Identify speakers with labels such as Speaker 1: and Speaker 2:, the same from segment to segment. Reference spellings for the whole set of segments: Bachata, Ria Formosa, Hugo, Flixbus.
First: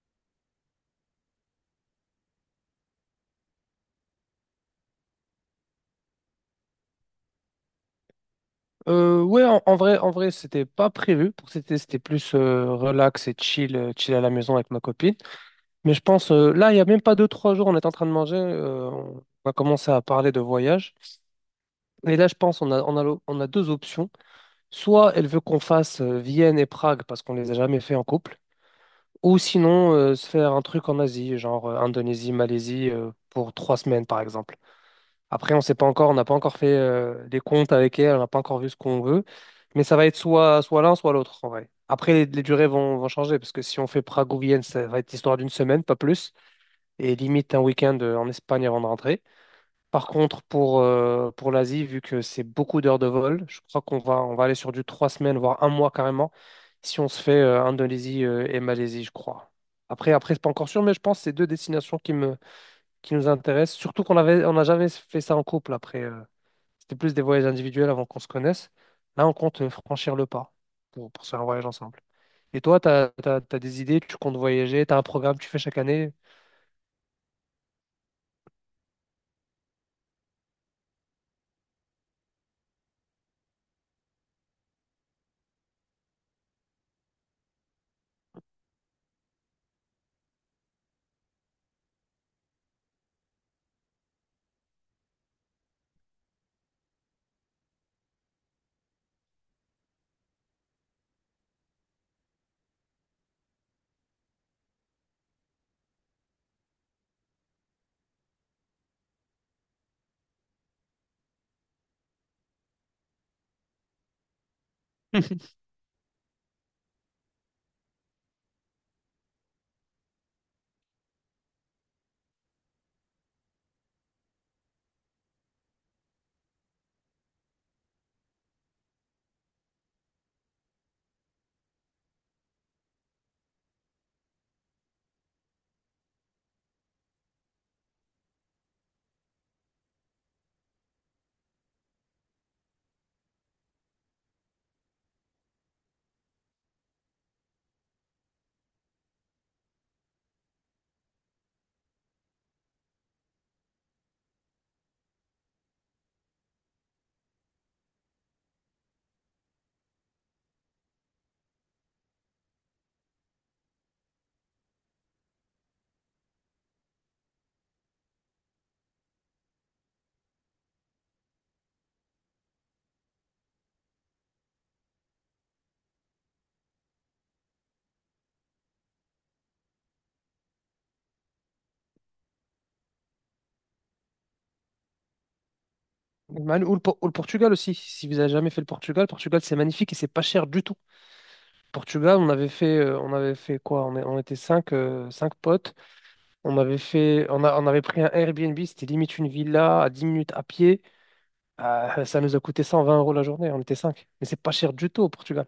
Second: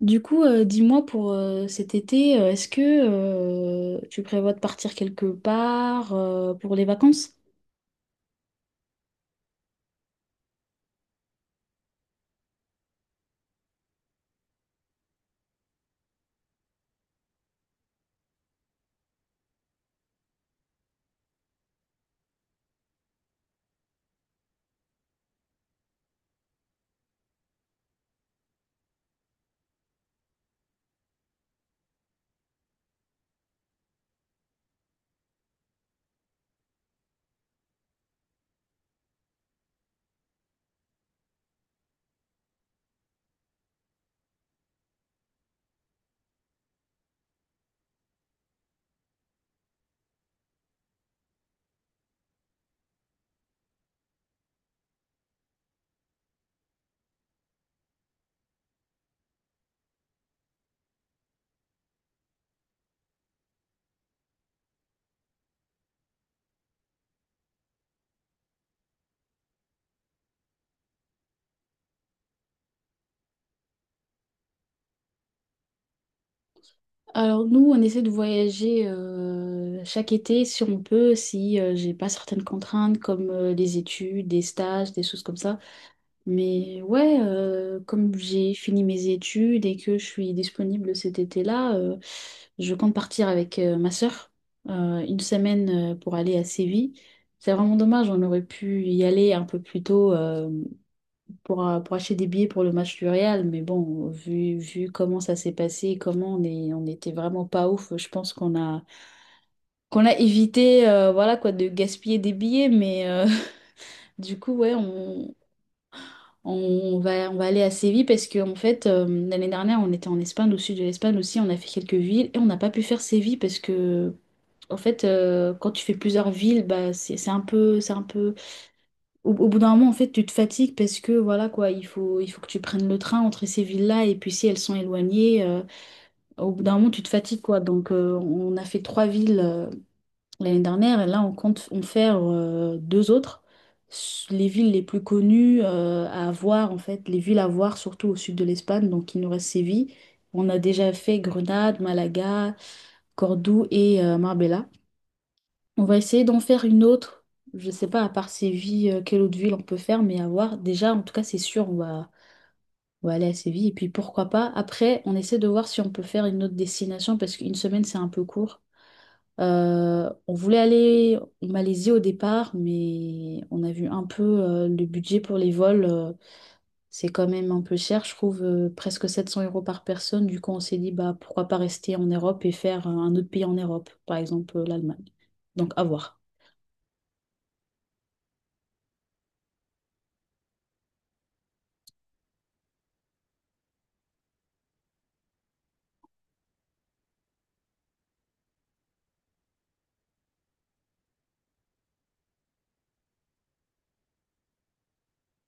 Speaker 1: Dis-moi pour cet été, est-ce que tu prévois de partir quelque part pour les vacances?
Speaker 2: Ouais, en vrai, c'était pas prévu pour cet été, c'était plus relax et chill à la maison avec ma copine. Mais je pense, là, il y a même pas deux, trois jours, on est en train de manger, on a commencé à parler de voyage. Et là, je pense, on a deux options. Soit elle veut qu'on fasse Vienne et Prague parce qu'on les a jamais fait en couple. Ou sinon, se faire un truc en Asie, genre Indonésie, Malaisie, pour trois semaines, par exemple. Après, on sait pas encore, on n'a pas encore fait les comptes avec elle, on n'a pas encore vu ce qu'on veut, mais ça va être soit, soit l'un, soit l'autre, en vrai. Après, les durées vont changer, parce que si on fait Prague ou Vienne, ça va être l'histoire d'une semaine, pas plus, et limite un week-end en Espagne avant de rentrer. Par contre, pour l'Asie, vu que c'est beaucoup d'heures de vol, je crois qu'on va aller sur du trois semaines, voire un mois carrément, si on se fait Indonésie et Malaisie, je crois. Après, c'est pas encore sûr, mais je pense que c'est deux destinations qui nous intéressent. Surtout qu'on n'a jamais fait ça en couple après. C'était plus des voyages individuels avant qu'on se connaisse. Là, on compte franchir le pas pour se faire un voyage ensemble. Et toi, t'as des idées, tu comptes voyager, t'as un programme que tu fais chaque année?
Speaker 1: Alors nous, on essaie de voyager chaque été si on peut, si j'ai pas certaines contraintes comme les études, des stages, des choses comme ça. Mais ouais, comme j'ai fini mes études et que je suis disponible cet été-là, je compte partir avec ma sœur une semaine pour aller à Séville. C'est vraiment dommage, on aurait pu y aller un peu plus tôt pour acheter des billets pour le match du Real, mais bon, vu comment ça s'est passé, comment on était vraiment pas ouf. Je pense qu'on a évité voilà quoi, de gaspiller des billets, mais du coup, ouais, on va aller à Séville parce que en fait, l'année dernière, on était en Espagne, au sud de l'Espagne aussi, on a fait quelques villes et on n'a pas pu faire Séville parce que, en fait, quand tu fais plusieurs villes, bah, c'est un peu, c'est un peu… Au, au bout d'un moment, en fait, tu te fatigues parce que, voilà, quoi, il faut que tu prennes le train entre ces villes-là, et puis si elles sont éloignées, au bout d'un moment, tu te fatigues, quoi. Donc, on a fait trois villes, l'année dernière, et là, on compte en faire deux autres. Les villes les plus connues à voir, en fait, les villes à voir, surtout au sud de l'Espagne. Donc, il nous reste Séville. On a déjà fait Grenade, Malaga, Cordoue et Marbella. On va essayer d'en faire une autre. Je sais pas, à part Séville, quelle autre ville on peut faire, mais à voir. Déjà, en tout cas, c'est sûr, on va aller à Séville. Et puis, pourquoi pas. Après, on essaie de voir si on peut faire une autre destination parce qu'une semaine, c'est un peu court. On voulait aller en Malaisie au départ, mais on a vu un peu le budget pour les vols. Euh, c'est quand même un peu cher, je trouve, presque 700 euros par personne. Du coup, on s'est dit, bah, pourquoi pas rester en Europe et faire un autre pays en Europe, par exemple l'Allemagne. Donc, à voir.
Speaker 2: Ou le Portugal aussi. Si vous avez jamais fait le Portugal, Portugal c'est magnifique et c'est pas cher du tout. Portugal, on avait fait quoi? On était cinq potes. On avait fait, on a- on avait pris un Airbnb, c'était limite une villa à 10 minutes à pied. Ça nous a coûté 120 euros la journée. On était cinq. Mais c'est pas cher du tout au Portugal.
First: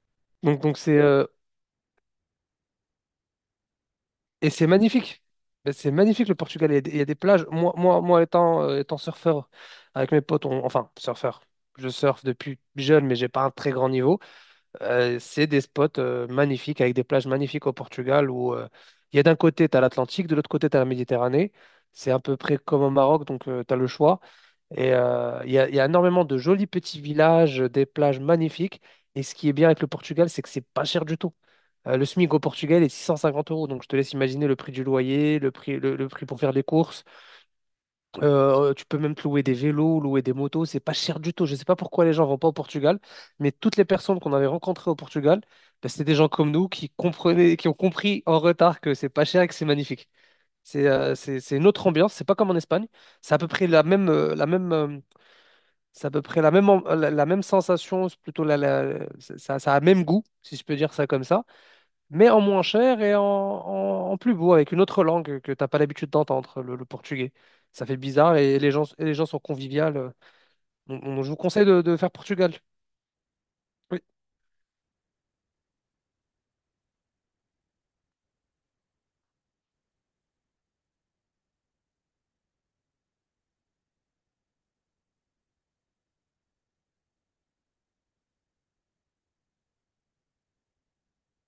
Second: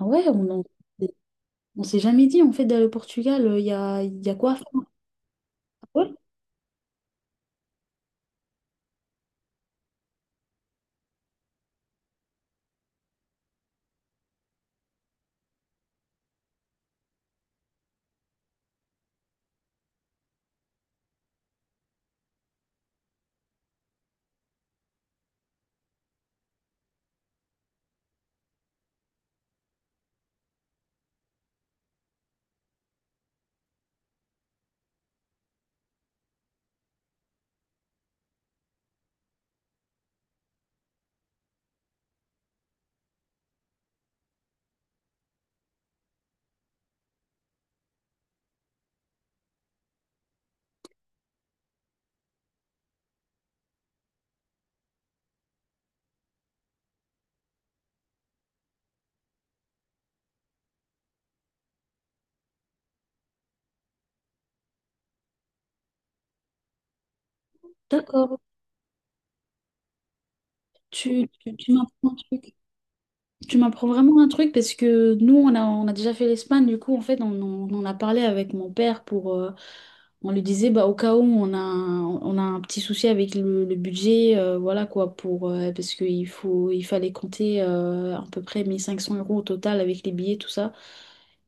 Speaker 1: Ah ouais,
Speaker 2: Donc donc c'est euh,
Speaker 1: on s'est jamais dit, en fait, d'aller au Portugal. Y a
Speaker 2: et
Speaker 1: quoi à faire?
Speaker 2: c'est magnifique. Ben, c'est
Speaker 1: Ouais,
Speaker 2: magnifique le Portugal. Il y a des plages. Moi, étant surfeur avec mes potes, enfin surfeur. Je surfe depuis jeune, mais j'ai pas un très grand niveau. C'est des spots magnifiques, avec des plages magnifiques au Portugal où il y a d'un côté, tu as l'Atlantique, de l'autre côté, tu as la Méditerranée. C'est à peu près comme au Maroc, donc tu as le choix. Et il y a énormément de jolis petits villages, des plages magnifiques. Et ce qui est bien avec le Portugal, c'est que c'est pas cher du tout. Le SMIC au Portugal est 650 euros, donc je te laisse imaginer le prix du loyer, le prix pour faire les courses. Tu peux même te louer des vélos, louer des motos, c'est pas cher du tout. Je sais pas pourquoi les gens vont pas au Portugal, mais toutes les personnes qu'on avait rencontrées au Portugal, bah, c'était des gens comme nous qui comprenaient, qui ont compris en retard que c'est pas cher et que c'est magnifique. C'est une autre ambiance, c'est pas comme en Espagne. C'est à peu près la même, c'est à peu près la même, la même sensation, c'est plutôt la, la- ça a le même goût, si je peux dire ça comme ça mais en moins cher et en, en plus beau, avec une autre langue que t'as pas l'habitude d'entendre, le portugais. Ça fait bizarre
Speaker 1: d'accord.
Speaker 2: et les gens sont conviviales. Donc, je vous conseille
Speaker 1: Tu
Speaker 2: de faire
Speaker 1: m'apprends un
Speaker 2: Portugal.
Speaker 1: truc. Tu m'apprends
Speaker 2: Oui.
Speaker 1: vraiment un truc parce que nous, on a déjà fait l'Espagne, du coup, en fait, on a parlé avec mon père pour… on lui disait, bah, au cas où on a un petit souci avec le budget, voilà quoi, pour, parce qu'il faut, il fallait compter à peu près 1 500 euros au total avec les billets, tout ça.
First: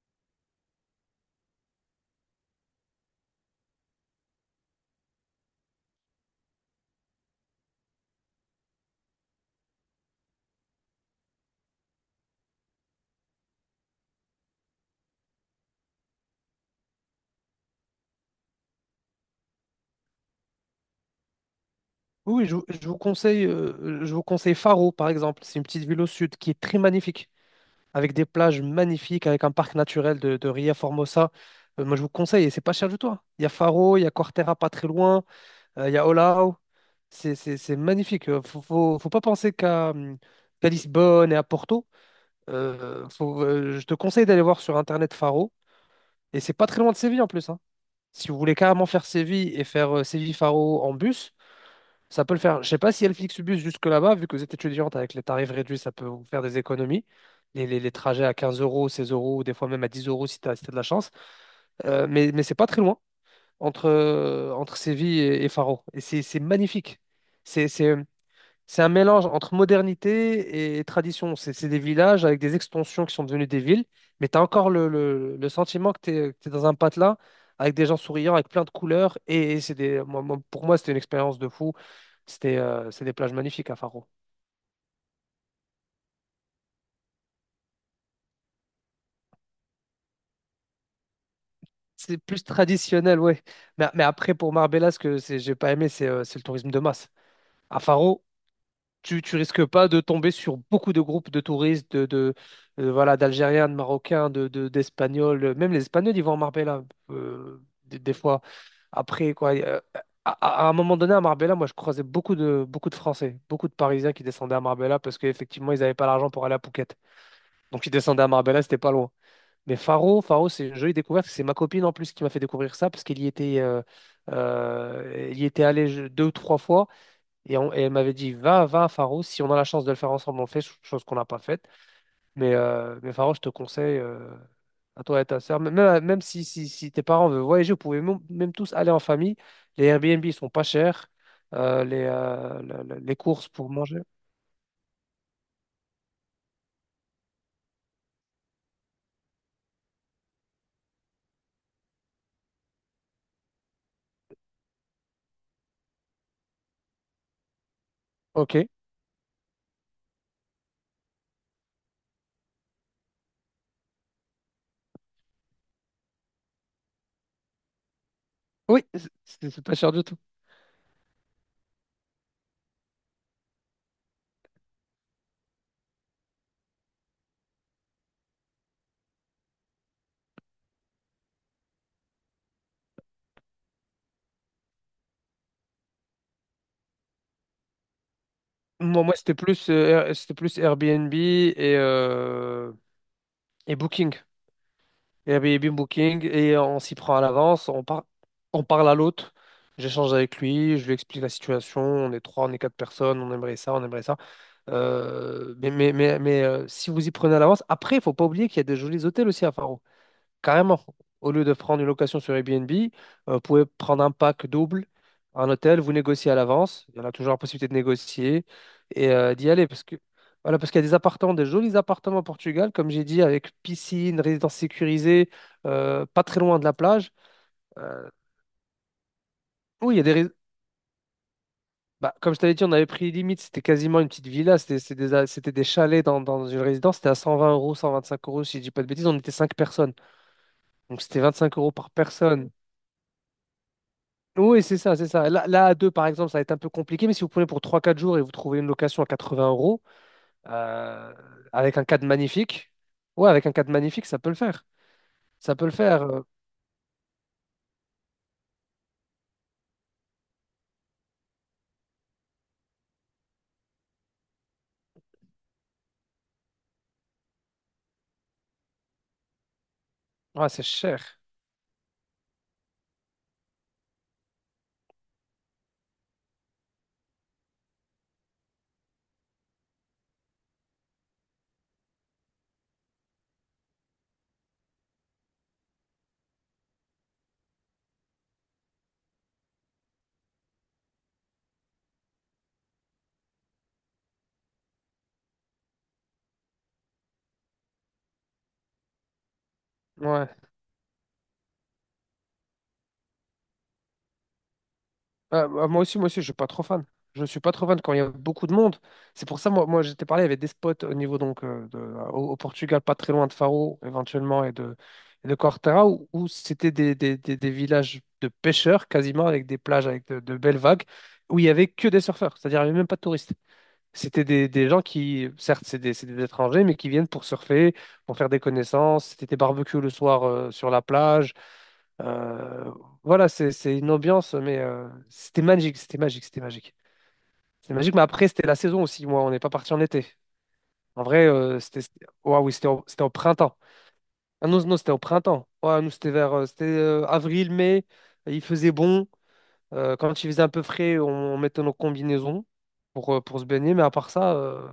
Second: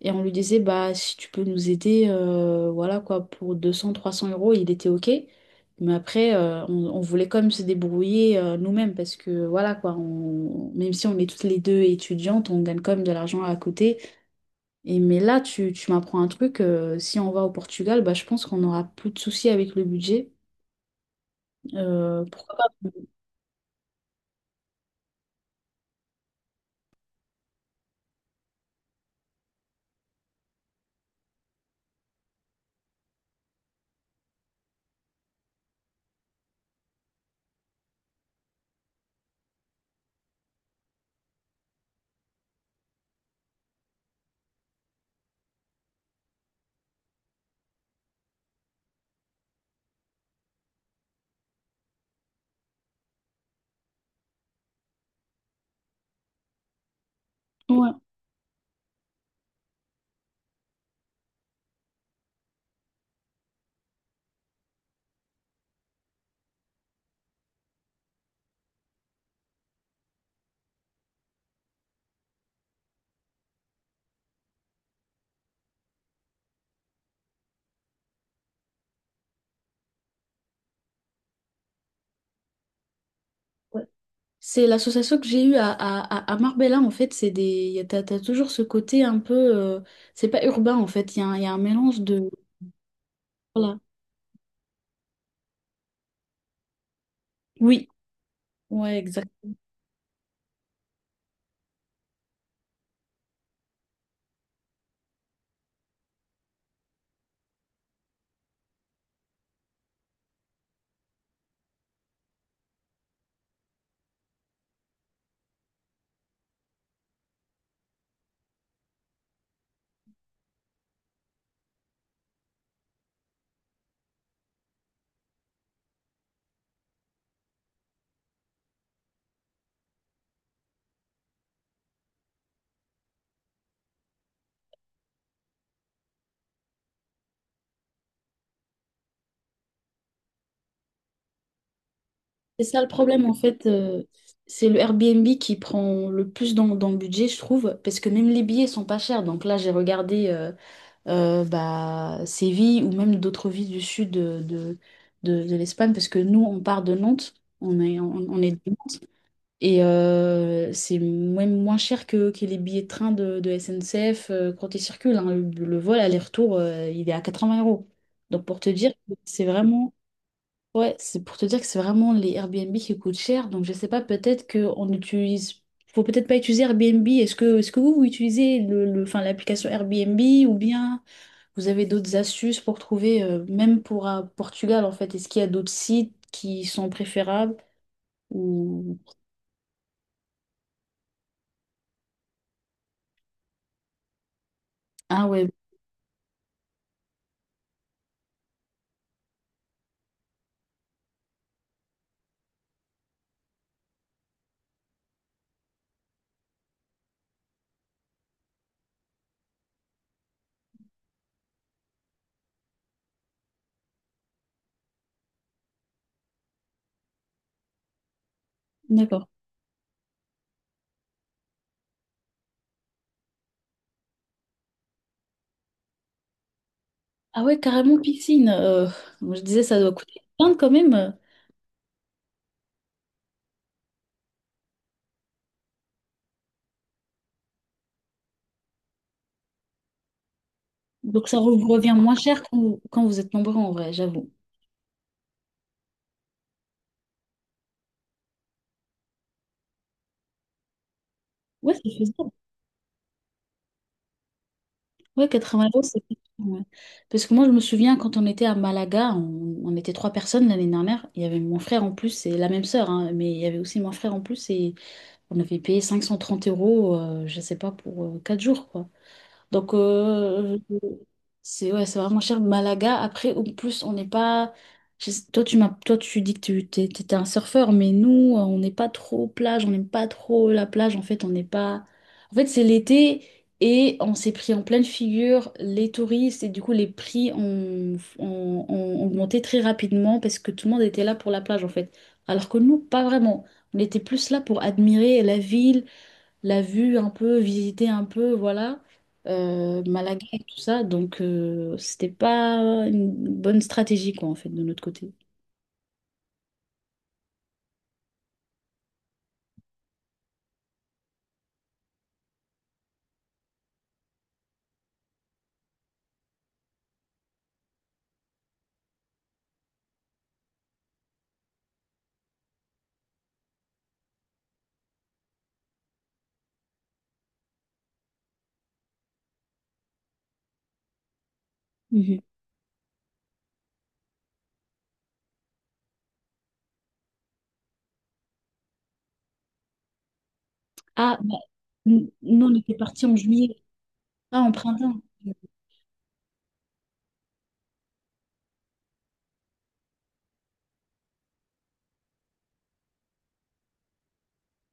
Speaker 1: Et on lui disait, bah, si tu peux nous aider, voilà quoi, pour 200, 300 euros, il était OK. Mais après, on voulait quand même se débrouiller nous-mêmes parce que voilà quoi, on, même si on est toutes les deux étudiantes, on gagne quand même de l'argent à côté. Et mais là, tu m'apprends un truc, si on va au Portugal, bah, je pense qu'on n'aura plus de soucis avec le budget.
Speaker 2: Oui, oui,
Speaker 1: Pourquoi pas?
Speaker 2: je vous conseille Faro, par exemple. C'est une petite ville au sud qui est très magnifique, avec des plages magnifiques, avec un parc naturel de Ria Formosa. Moi, je vous conseille, et c'est pas cher du tout. Hein. Il y a Faro, il y a Corteira pas très loin. Il y a Olao. C'est magnifique. Faut pas penser qu'à Lisbonne et à Porto. Je te conseille d'aller voir sur Internet Faro. Et c'est pas très loin de Séville en plus. Hein. Si vous voulez carrément faire Séville et faire Séville-Faro en bus, ça peut le faire. Je sais pas si Flixbus jusque là-bas, vu que vous êtes étudiante avec les tarifs réduits, ça peut vous faire des économies. Les
Speaker 1: Ouais.
Speaker 2: trajets à 15 euros, 16 euros, ou des fois même à 10 euros si tu as de la chance. Mais c'est pas très loin entre Séville et Faro. Et c'est magnifique. C'est c'est, c'est un mélange entre modernité et tradition. C'est des villages avec des extensions qui sont devenues des villes, mais tu as encore le sentiment que tu es dans un patelin avec des gens souriants, avec plein de couleurs. Et, c'est des, moi- moi- pour moi, c'était une expérience de fou. C'est des plages magnifiques à
Speaker 1: Ouais.
Speaker 2: Faro.
Speaker 1: C'est l'association que j'ai eue à, à Marbella, en fait, c'est des, t'as toujours ce côté un peu, c'est pas urbain en fait, il y a un mélange
Speaker 2: C'est
Speaker 1: de,
Speaker 2: plus traditionnel, ouais.
Speaker 1: voilà.
Speaker 2: Mais, après, pour Marbella, ce que j'ai pas aimé, c'est le tourisme de masse. À
Speaker 1: Oui,
Speaker 2: Faro,
Speaker 1: ouais.
Speaker 2: tu risques pas de tomber sur beaucoup de groupes de touristes, de voilà, d'Algériens, de Marocains, d'Espagnols. Même les Espagnols, ils vont à Marbella, des fois. Après, quoi, à un moment donné, à Marbella, moi, je croisais beaucoup de Français, beaucoup de Parisiens qui descendaient à Marbella parce qu'effectivement, ils n'avaient pas l'argent pour aller à Phuket. Donc, ils descendaient à Marbella, c'était pas loin. Mais Faro, Faro, c'est une jolie découverte. C'est ma copine en plus qui m'a fait découvrir ça parce qu'elle y était, elle y était allée deux ou trois fois. Et elle m'avait dit, va, va à Faro, si on a la chance de le faire ensemble, on le fait, chose qu'on n'a pas faite. Mais Faro, je te conseille, à toi et ta sœur, même si tes parents veulent voyager, vous pouvez même tous aller en famille. Les Airbnb sont pas chers, euh, les, euh,
Speaker 1: C'est ça
Speaker 2: le-
Speaker 1: le
Speaker 2: le- les
Speaker 1: problème en
Speaker 2: courses
Speaker 1: fait,
Speaker 2: pour manger.
Speaker 1: c'est le Airbnb qui prend le plus dans le budget, je trouve, parce que même les billets sont pas chers. Donc là, j'ai regardé bah, Séville ou même d'autres villes du sud de l'Espagne, parce que nous, on part de Nantes, on est de
Speaker 2: OK.
Speaker 1: Nantes, et c'est même moins cher que les billets de train de SNCF quand ils circulent, hein. Le vol aller-retour, il est à 80 euros. Donc pour te
Speaker 2: Oui,
Speaker 1: dire,
Speaker 2: c'est
Speaker 1: que c'est
Speaker 2: c'est- c'est pas cher
Speaker 1: vraiment…
Speaker 2: du tout.
Speaker 1: Ouais, c'est pour te dire que c'est vraiment les Airbnb qui coûtent cher. Donc je sais pas, peut-être qu'on utilise. Faut peut-être pas utiliser Airbnb. Est-ce que vous, vous utilisez enfin, l'application Airbnb ou bien vous avez d'autres astuces pour trouver, même pour Portugal en fait, est-ce qu'il y a d'autres sites qui sont préférables ou…
Speaker 2: Moi, c'était plus Airbnb et Booking.
Speaker 1: Ah ouais,
Speaker 2: Airbnb Booking et on s'y prend à l'avance, on parle à l'hôte, j'échange avec lui, je lui explique la situation, on est trois, on est quatre personnes, on aimerait ça, on aimerait ça. Si vous y prenez à l'avance, après, il faut pas oublier qu'il y a des jolis hôtels aussi à Faro. Carrément, au lieu de prendre une location sur Airbnb, vous pouvez prendre un pack double, un hôtel, vous négociez à l'avance. Il y en a toujours la possibilité de négocier et
Speaker 1: d'accord.
Speaker 2: d'y aller. Parce que, voilà, parce qu'il y a des appartements, des jolis appartements au Portugal, comme j'ai dit, avec piscine, résidence sécurisée, pas très loin de la plage.
Speaker 1: Ah ouais, carrément
Speaker 2: Euh,
Speaker 1: piscine. Moi, je disais ça doit
Speaker 2: oui. il y a des.
Speaker 1: coûter
Speaker 2: Rés-
Speaker 1: plein quand même. Euh,
Speaker 2: Bah, comme je t'avais dit, on avait pris limite, c'était quasiment une petite villa, c'était des chalets dans une résidence, c'était à 120 euros, 125 euros, si je dis pas de bêtises, on était 5 personnes. Donc c'était
Speaker 1: donc ça
Speaker 2: 25
Speaker 1: vous
Speaker 2: euros par
Speaker 1: revient moins cher
Speaker 2: personne.
Speaker 1: quand quand vous êtes nombreux en vrai, j'avoue.
Speaker 2: Oui, c'est ça, c'est ça. Là, à deux, par exemple, ça va être un peu compliqué, mais si vous prenez pour trois, quatre jours et vous trouvez une location à 80 euros, euh,
Speaker 1: Ouais,
Speaker 2: avec un
Speaker 1: c'est
Speaker 2: cadre
Speaker 1: faisable.
Speaker 2: magnifique, ouais, avec un cadre magnifique, ça peut le faire.
Speaker 1: Ouais,
Speaker 2: Ça peut
Speaker 1: 80
Speaker 2: le
Speaker 1: euros, c'est
Speaker 2: faire.
Speaker 1: pas cher, ouais. Parce que moi, je me souviens quand on était à Malaga, on était trois personnes l'année dernière. Il y avait mon frère en plus et la même sœur, hein, mais il y avait aussi mon frère en plus, et on avait payé 530 euros, je sais pas, pour quatre jours, quoi. Donc,
Speaker 2: Ouais, c'est cher.
Speaker 1: c'est ouais, c'est vraiment cher. Malaga, après, en plus, on n'est pas. Je sais- toi, toi, tu dis que t'étais un surfeur, mais nous, on n'est pas trop plage, on n'aime pas trop la plage. En fait, on n'est pas. En fait, c'est l'été et on s'est pris en pleine figure les touristes et du coup, les prix ont augmenté très rapidement parce que tout le monde était là pour la plage, en fait. Alors que nous, pas vraiment. On était plus là pour admirer la ville, la vue un peu, visiter un peu, voilà, Malaga
Speaker 2: Ouais.
Speaker 1: et tout ça. Donc, c'était pas une bonne stratégie, quoi, en fait, de notre côté.
Speaker 2: Ah, bah, moi aussi, je suis pas trop fan. Je suis pas trop fan quand il y a beaucoup de monde. C'est pour ça, moi j'étais parlé, il y avait des spots au niveau donc au Portugal, pas très loin de Faro, éventuellement, et de Corteira, où c'était des villages de pêcheurs quasiment, avec des plages, avec de belles vagues, où il y avait que des surfeurs, c'est-à-dire il n'y avait même pas de touristes. C'était des gens qui, certes, c'est des étrangers, mais qui viennent pour surfer, pour faire des connaissances. C'était des barbecues le soir sur la plage.
Speaker 1: Mhm.
Speaker 2: Euh, voilà, c'est une ambiance, mais c'était magique, c'était magique, c'était magique. C'était magique, mais après, c'était la saison aussi. Moi, on n'est pas parti en été. En
Speaker 1: Ah,
Speaker 2: vrai,
Speaker 1: bah,
Speaker 2: Ouah, oui,
Speaker 1: on
Speaker 2: c'était
Speaker 1: était
Speaker 2: au, c'était
Speaker 1: partis
Speaker 2: au
Speaker 1: en juillet,
Speaker 2: printemps.
Speaker 1: pas
Speaker 2: Ah
Speaker 1: en
Speaker 2: non, non, c'était au
Speaker 1: printemps.
Speaker 2: printemps. Ouais, nous, c'était avril, mai. Il faisait bon. Quand il faisait un peu frais, on mettait nos combinaisons pour se baigner. Mais à part ça,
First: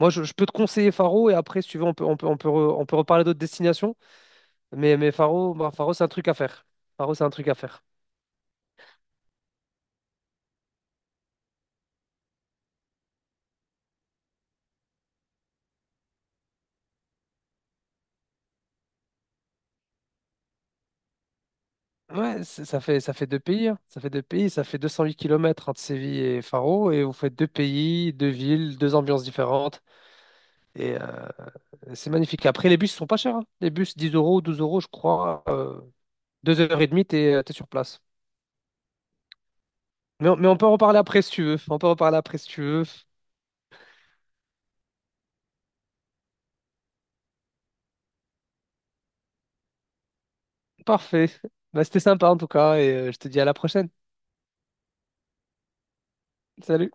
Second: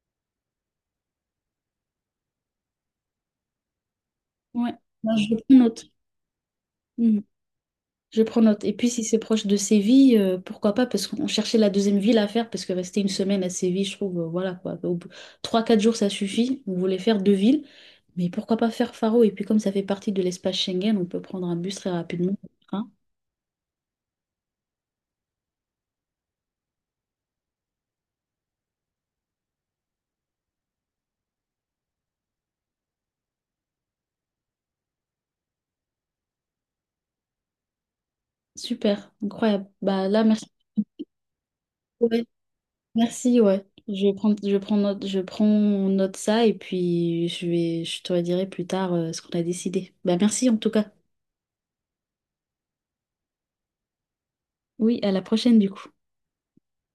Speaker 2: moi, je peux te conseiller Faro. Et après, si tu veux, on peut reparler d'autres destinations.
Speaker 1: Ouais.
Speaker 2: Mais,
Speaker 1: Bah,
Speaker 2: mais
Speaker 1: je
Speaker 2: Faro,
Speaker 1: prends
Speaker 2: bah,
Speaker 1: note.
Speaker 2: Faro, c'est un truc à faire. Faro, c'est un truc à faire.
Speaker 1: Je prends note. Et puis, si c'est proche de Séville, pourquoi pas? Parce qu'on cherchait la deuxième ville à faire, parce que rester une semaine à Séville, je trouve, voilà quoi. Au bout- trois, quatre jours, ça suffit. On voulait faire deux villes, mais pourquoi pas faire Faro? Et puis, comme ça fait partie de l'espace Schengen, on peut prendre un bus très rapidement.
Speaker 2: Ouais, ça
Speaker 1: Hein?
Speaker 2: fait, ça fait deux pays, hein. Ça fait deux pays, ça fait 208 kilomètres entre Séville et Faro, et vous faites deux pays, deux villes, deux ambiances différentes, et c'est magnifique. Après, les bus sont pas chers, hein. Les bus, 10 euros, 12 euros, je crois, 2 heures et demie, t'es sur place.
Speaker 1: Super, incroyable. Bah là,
Speaker 2: Mais on,
Speaker 1: merci.
Speaker 2: mais on peut en reparler après si tu veux, on peut en reparler
Speaker 1: Ouais.
Speaker 2: après si tu veux.
Speaker 1: Merci, ouais. Je prends note ça, et puis je vais, je te redirai plus tard, ce qu'on a décidé. Bah merci en tout cas.
Speaker 2: Parfait. Bah, c'était sympa en tout cas, et je te dis à la prochaine.
Speaker 1: Oui, à la prochaine du coup.
Speaker 2: Salut.